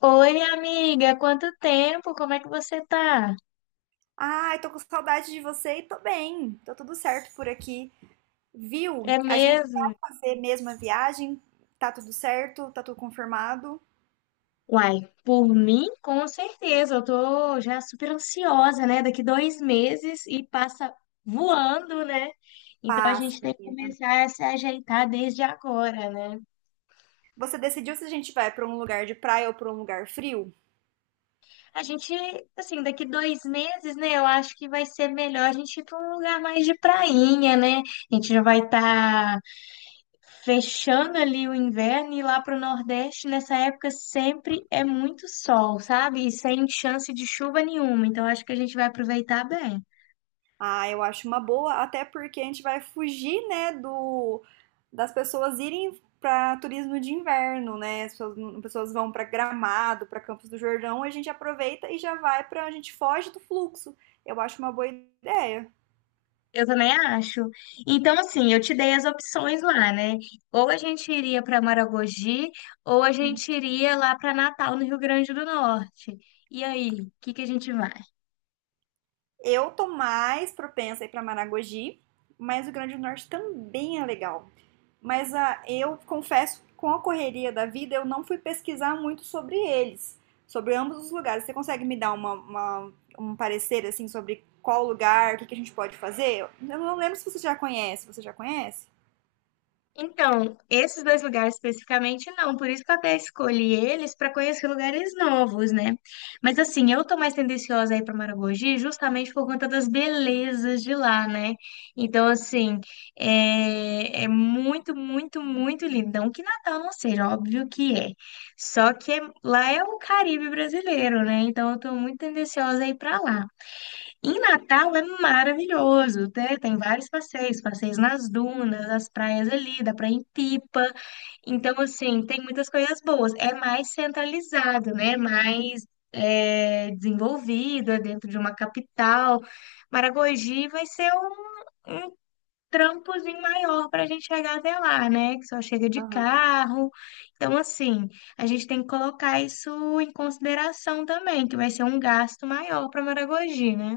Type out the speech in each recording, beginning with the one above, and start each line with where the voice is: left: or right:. left: Oi, minha amiga, quanto tempo? Como é que você tá?
right: Ai, tô com saudade de você e tô bem. Tô tudo certo por aqui.
left: É
right: Viu? A gente
left: mesmo?
right: vai fazer mesmo a viagem. Tá tudo certo? Tá tudo confirmado?
left: Uai, por mim, com certeza. Eu tô já super ansiosa, né? Daqui 2 meses e passa voando, né? Então a
right: Passa,
left: gente tem que
right: menina.
left: começar a se ajeitar desde agora, né?
right: Você decidiu se a gente vai pra um lugar de praia ou pra um lugar frio?
left: A gente, assim, daqui 2 meses, né? Eu acho que vai ser melhor a gente ir para um lugar mais de prainha, né? A gente já vai estar fechando ali o inverno e lá para o Nordeste, nessa época sempre é muito sol, sabe? E sem chance de chuva nenhuma. Então acho que a gente vai aproveitar bem.
right: Ah, eu acho uma boa, até porque a gente vai fugir, né, do das pessoas irem pra turismo de inverno, né? As pessoas vão pra Gramado, pra Campos do Jordão, a gente aproveita e a gente foge do fluxo. Eu acho uma boa ideia.
left: Eu também acho. Então, assim, eu te dei as opções lá, né? Ou a gente iria para Maragogi, ou a gente iria lá para Natal, no Rio Grande do Norte. E aí, o que que a gente vai?
right: Eu tô mais propensa a ir pra Maragogi, mas o Rio Grande do Norte também é legal. Mas ah, eu confesso, com a correria da vida, eu não fui pesquisar muito sobre eles, sobre ambos os lugares. Você consegue me dar um parecer, assim, sobre qual lugar, o que que a gente pode fazer? Eu não lembro se você já conhece. Você já conhece?
left: Então, esses dois lugares especificamente não, por isso que eu até escolhi eles para conhecer lugares novos, né? Mas assim, eu tô mais tendenciosa aí para Maragogi justamente por conta das belezas de lá, né? Então, assim, é muito, muito, muito lindo. Não que Natal não seja, óbvio que é. Lá é o Caribe brasileiro, né? Então, eu tô muito tendenciosa aí para lá. Em Natal é maravilhoso, né? Tem vários passeios, passeios nas dunas, as praias ali, dá pra ir em Pipa. Então, assim, tem muitas coisas boas. É mais centralizado, né? Mais desenvolvido, é dentro de uma capital. Maragogi vai ser um trampozinho maior para a gente chegar até lá, né? Que só chega de carro. Então, assim, a gente tem que colocar isso em consideração também, que vai ser um gasto maior para Maragogi, né?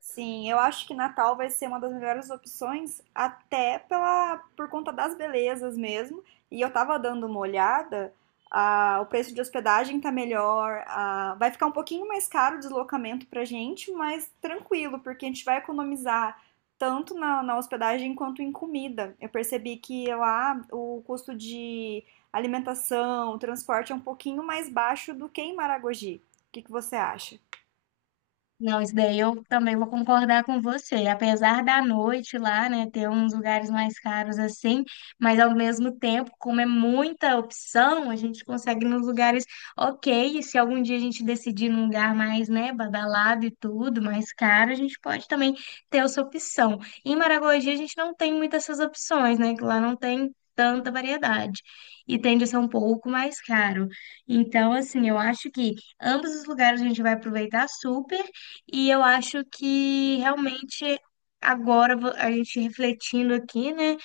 right: Sim, eu acho que Natal vai ser uma das melhores opções, até por conta das belezas mesmo. E eu tava dando uma olhada, ah, o preço de hospedagem tá melhor, ah, vai ficar um pouquinho mais caro o deslocamento pra gente, mas tranquilo, porque a gente vai economizar tanto na hospedagem quanto em comida. Eu percebi que lá o custo de alimentação, transporte é um pouquinho mais baixo do que em Maragogi. O que que você acha?
left: Não, isso daí eu também vou concordar com você. Apesar da noite lá, né, ter uns lugares mais caros assim, mas ao mesmo tempo, como é muita opção, a gente consegue ir nos lugares ok. E se algum dia a gente decidir num lugar mais, né, badalado e tudo, mais caro, a gente pode também ter essa opção. Em Maragogi a gente não tem muitas essas opções, né, que lá não tem tanta variedade e tende a ser um pouco mais caro. Então, assim, eu acho que ambos os lugares a gente vai aproveitar super. E eu acho que realmente agora a gente refletindo aqui, né,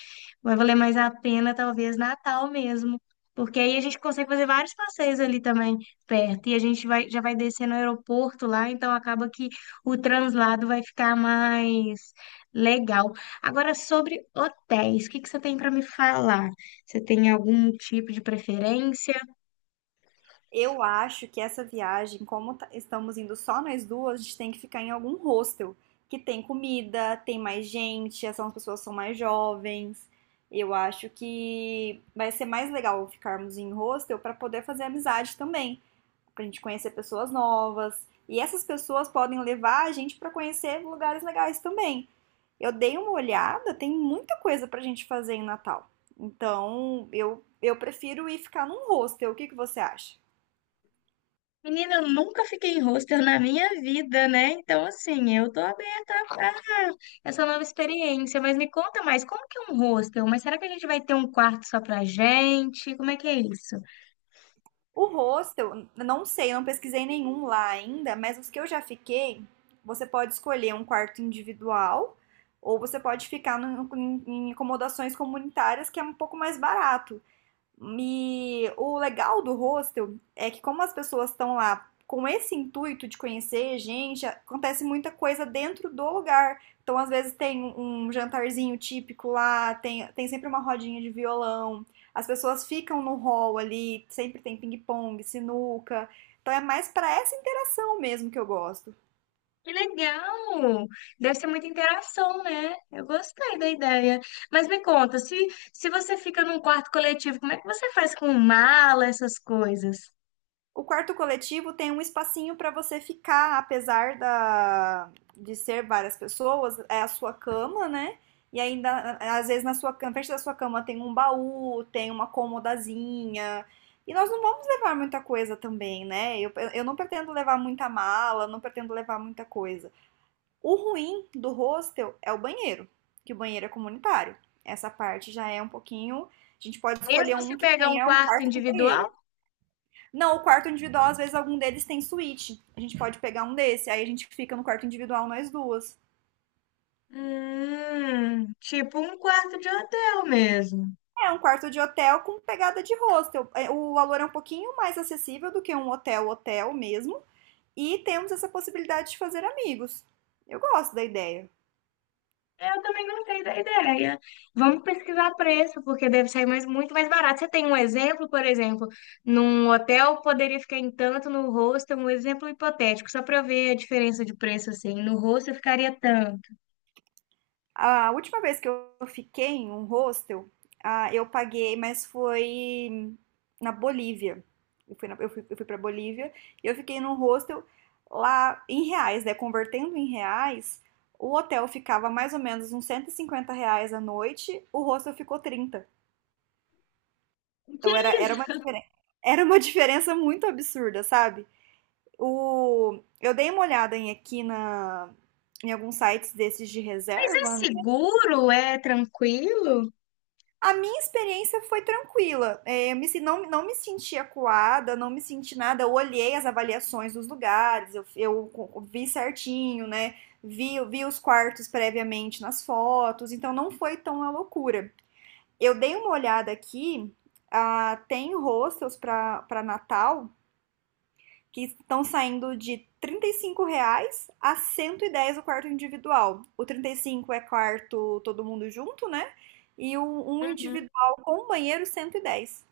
left: vai valer mais a pena talvez Natal mesmo, porque aí a gente consegue fazer vários passeios ali também perto e a gente vai já vai descer no aeroporto lá, então acaba que o translado vai ficar mais legal. Agora sobre hotéis, o que que você tem para me falar? Você tem algum tipo de preferência?
right: Eu acho que essa viagem, como tá- estamos indo só nós duas, a gente tem que ficar em algum hostel que tem comida, tem mais gente, as pessoas são mais jovens. Eu acho que vai ser mais legal ficarmos em hostel para poder fazer amizade também, para a gente conhecer pessoas novas. E essas pessoas podem levar a gente para conhecer lugares legais também. Eu dei uma olhada, tem muita coisa para a gente fazer em Natal. Então, eu prefiro ir ficar num hostel. O que que você acha?
left: Menina, eu nunca fiquei em hostel na minha vida, né? Então, assim, eu tô aberta a essa nova experiência. Mas me conta mais, como que é um hostel? Mas será que a gente vai ter um quarto só pra gente? Como é que é isso?
right: O hostel, não sei, não pesquisei nenhum lá ainda, mas os que eu já fiquei, você pode escolher um quarto individual ou você pode ficar em acomodações comunitárias que é um pouco mais barato. E o legal do hostel é que como as pessoas estão lá com esse intuito de conhecer gente, acontece muita coisa dentro do lugar. Então, às vezes tem um jantarzinho típico lá, tem sempre uma rodinha de violão, as pessoas ficam no hall ali, sempre tem ping-pong, sinuca. Então é mais para essa interação mesmo que eu gosto.
left: Que legal! Deve ser muita interação, né? Eu gostei da ideia. Mas me conta, se você fica num quarto coletivo, como é que você faz com mala, essas coisas?
right: O quarto coletivo tem um espacinho para você ficar, apesar de ser várias pessoas, é a sua cama, né? E ainda, às vezes, na frente da sua cama tem um baú, tem uma comodazinha. E nós não vamos levar muita coisa também, né? Eu não pretendo levar muita mala, não pretendo levar muita coisa. O ruim do hostel é o banheiro, que o banheiro é comunitário. Essa parte já é um pouquinho. A gente pode escolher
left: Mesmo se
right: um que
left: pegar um
right: tenha um
left: quarto
right: quarto com
left: individual?
right: banheiro. Não, o quarto individual, às vezes, algum deles tem suíte. A gente pode pegar um desse, aí a gente fica no quarto individual nós duas.
left: Tipo um quarto de hotel mesmo.
right: É um quarto de hotel com pegada de hostel. É. O valor é um pouquinho mais acessível do que um hotel hotel mesmo. E temos essa possibilidade de fazer amigos. Eu gosto da ideia.
left: Eu também gostei da ideia. Vamos pesquisar preço, porque deve sair muito mais barato. Você tem um exemplo, por exemplo, num hotel poderia ficar em tanto, no hostel, um exemplo hipotético, só para eu ver a diferença de preço, assim. No hostel ficaria tanto.
right: A última vez que eu fiquei em um hostel, ah, eu paguei, mas foi na Bolívia. Eu fui para Bolívia e eu fiquei num hostel lá em reais, né? Convertendo em reais, o hotel ficava mais ou menos uns 150 reais a noite, o hostel ficou 30.
left: Que
right: Então era uma
left: isso?
right: diferença, era uma diferença muito absurda, sabe? Eu dei uma olhada em alguns sites desses de
left: Mas é
right: reserva, né?
left: seguro? É tranquilo?
right: A minha experiência foi tranquila. É, não, não me senti acuada, não me senti nada. Eu olhei as avaliações dos lugares, vi certinho, né? Vi os quartos previamente nas fotos, então não foi tão a loucura. Eu dei uma olhada aqui, ah, tem hostels para Natal que estão saindo de R$ 35 reais a 110 o quarto individual. O 35 é quarto todo mundo junto, né? E um
left: Uhum.
right: individual com banheiro 110.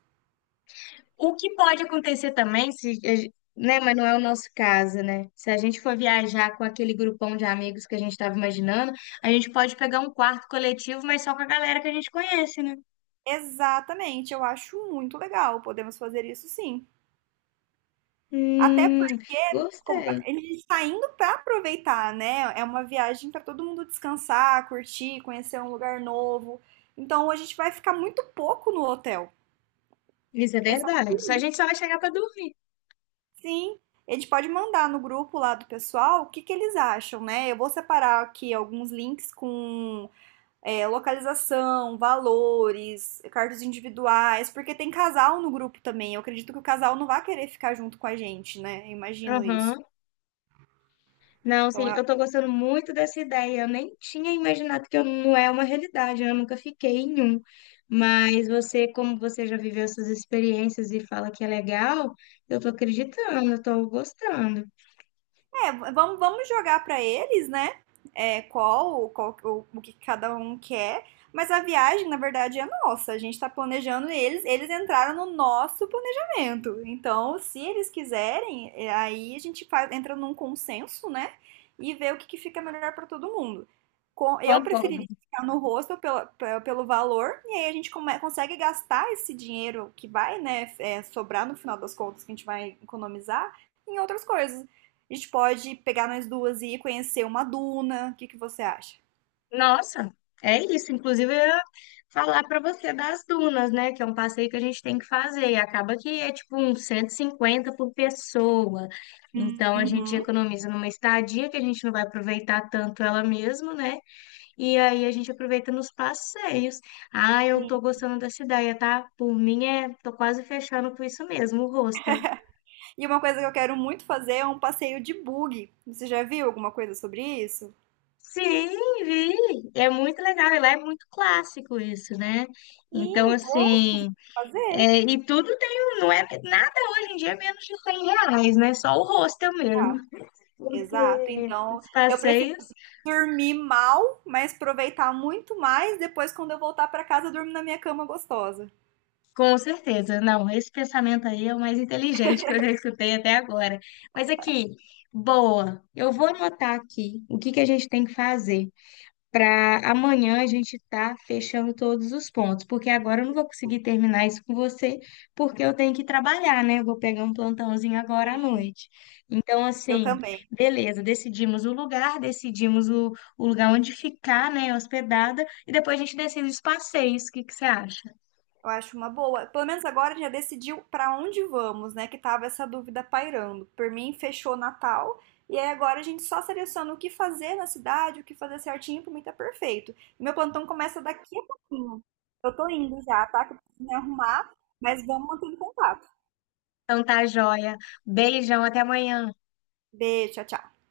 left: O que pode acontecer também, se, a gen- né, mas não é o nosso caso, né? Se a gente for viajar com aquele grupão de amigos que a gente estava imaginando, a gente pode pegar um quarto coletivo, mas só com a galera que a gente conhece, né?
right: Exatamente, eu acho muito legal. Podemos fazer isso sim. Até
left: Hum,
right: porque como,
left: gostei.
right: ele está indo para aproveitar, né? É uma viagem para todo mundo descansar, curtir, conhecer um lugar novo. Então a gente vai ficar muito pouco no hotel.
left: Isso é
right: É só pra
left: verdade. Só a
right: dormir.
left: gente só vai chegar para dormir.
right: Sim, eles podem mandar no grupo lá do pessoal o que que eles acham, né? Eu vou separar aqui alguns links com localização, valores, cartas individuais, porque tem casal no grupo também. Eu acredito que o casal não vai querer ficar junto com a gente, né? Eu imagino isso.
left: Aham. Não,
right: Então
left: sim,
right: é
left: eu tô gostando muito dessa ideia. Eu nem tinha imaginado que eu não é uma realidade, eu nunca fiquei em um. Mas você, como você já viveu essas experiências e fala que é legal, eu tô acreditando, eu tô gostando.
right: É, vamos jogar para eles, né? É, qual o que cada um quer. Mas a viagem, na verdade, é nossa. A gente tá planejando eles, entraram no nosso planejamento. Então, se eles quiserem, é, aí a gente faz, entra num consenso, né? E vê o que, que fica melhor para todo mundo. Eu
left: Concordo.
right: preferiria ficar no rosto pelo valor, e aí a gente consegue gastar esse dinheiro que vai, né, sobrar no final das contas, que a gente vai economizar, em outras coisas. A gente pode pegar nós duas e ir conhecer uma duna. O que que você acha?
left: Nossa, é isso. Inclusive, eu ia falar para você das dunas, né? Que é um passeio que a gente tem que fazer. E acaba que é tipo uns 150 por pessoa. Então, a gente
right: Uhum.
left: economiza numa estadia que a gente não vai aproveitar tanto ela mesmo, né? E aí a gente aproveita nos passeios. Ah, eu
right: Sim.
left: tô gostando da ideia, tá? Por mim, é. Tô quase fechando com isso mesmo, o hostel.
right: E uma coisa que eu quero muito fazer é um passeio de bug. Você já viu alguma coisa sobre isso?
left: Sim, vi. É muito legal. E lá é muito clássico isso, né? Então,
right: Sim, poxa, tem que
left: assim.
right: fazer.
left: É, e tudo tem, não é nada hoje em dia é menos de R$ 100, né? Só o hostel
right: Ah,
left: mesmo.
right: exato.
left: Porque
right: Então,
left: os
right: eu prefiro
left: passeios,
right: dormir mal, mas aproveitar muito mais depois quando eu voltar para casa, eu durmo na minha cama gostosa.
left: com certeza. Não, esse pensamento aí é o mais inteligente que eu já escutei até agora. Mas aqui, boa, eu vou anotar aqui o que que a gente tem que fazer. Para amanhã a gente tá fechando todos os pontos, porque agora eu não vou conseguir terminar isso com você, porque eu tenho que trabalhar, né? Eu vou pegar um plantãozinho agora à noite. Então,
right: Eu
left: assim,
right: também.
left: beleza, decidimos o lugar, decidimos o lugar onde ficar, né, hospedada, e depois a gente decide os passeios. O que que você acha?
right: Eu acho uma boa. Pelo menos agora já decidiu pra onde vamos, né? Que tava essa dúvida pairando. Por mim, fechou Natal. E aí agora a gente só seleciona o que fazer na cidade, o que fazer certinho, pra mim tá perfeito. E meu plantão começa daqui a pouquinho. Eu tô indo já, tá? Que eu preciso me arrumar, mas vamos manter em contato.
left: Então tá, joia. Beijão, até amanhã.
right: Beijo, tchau, tchau.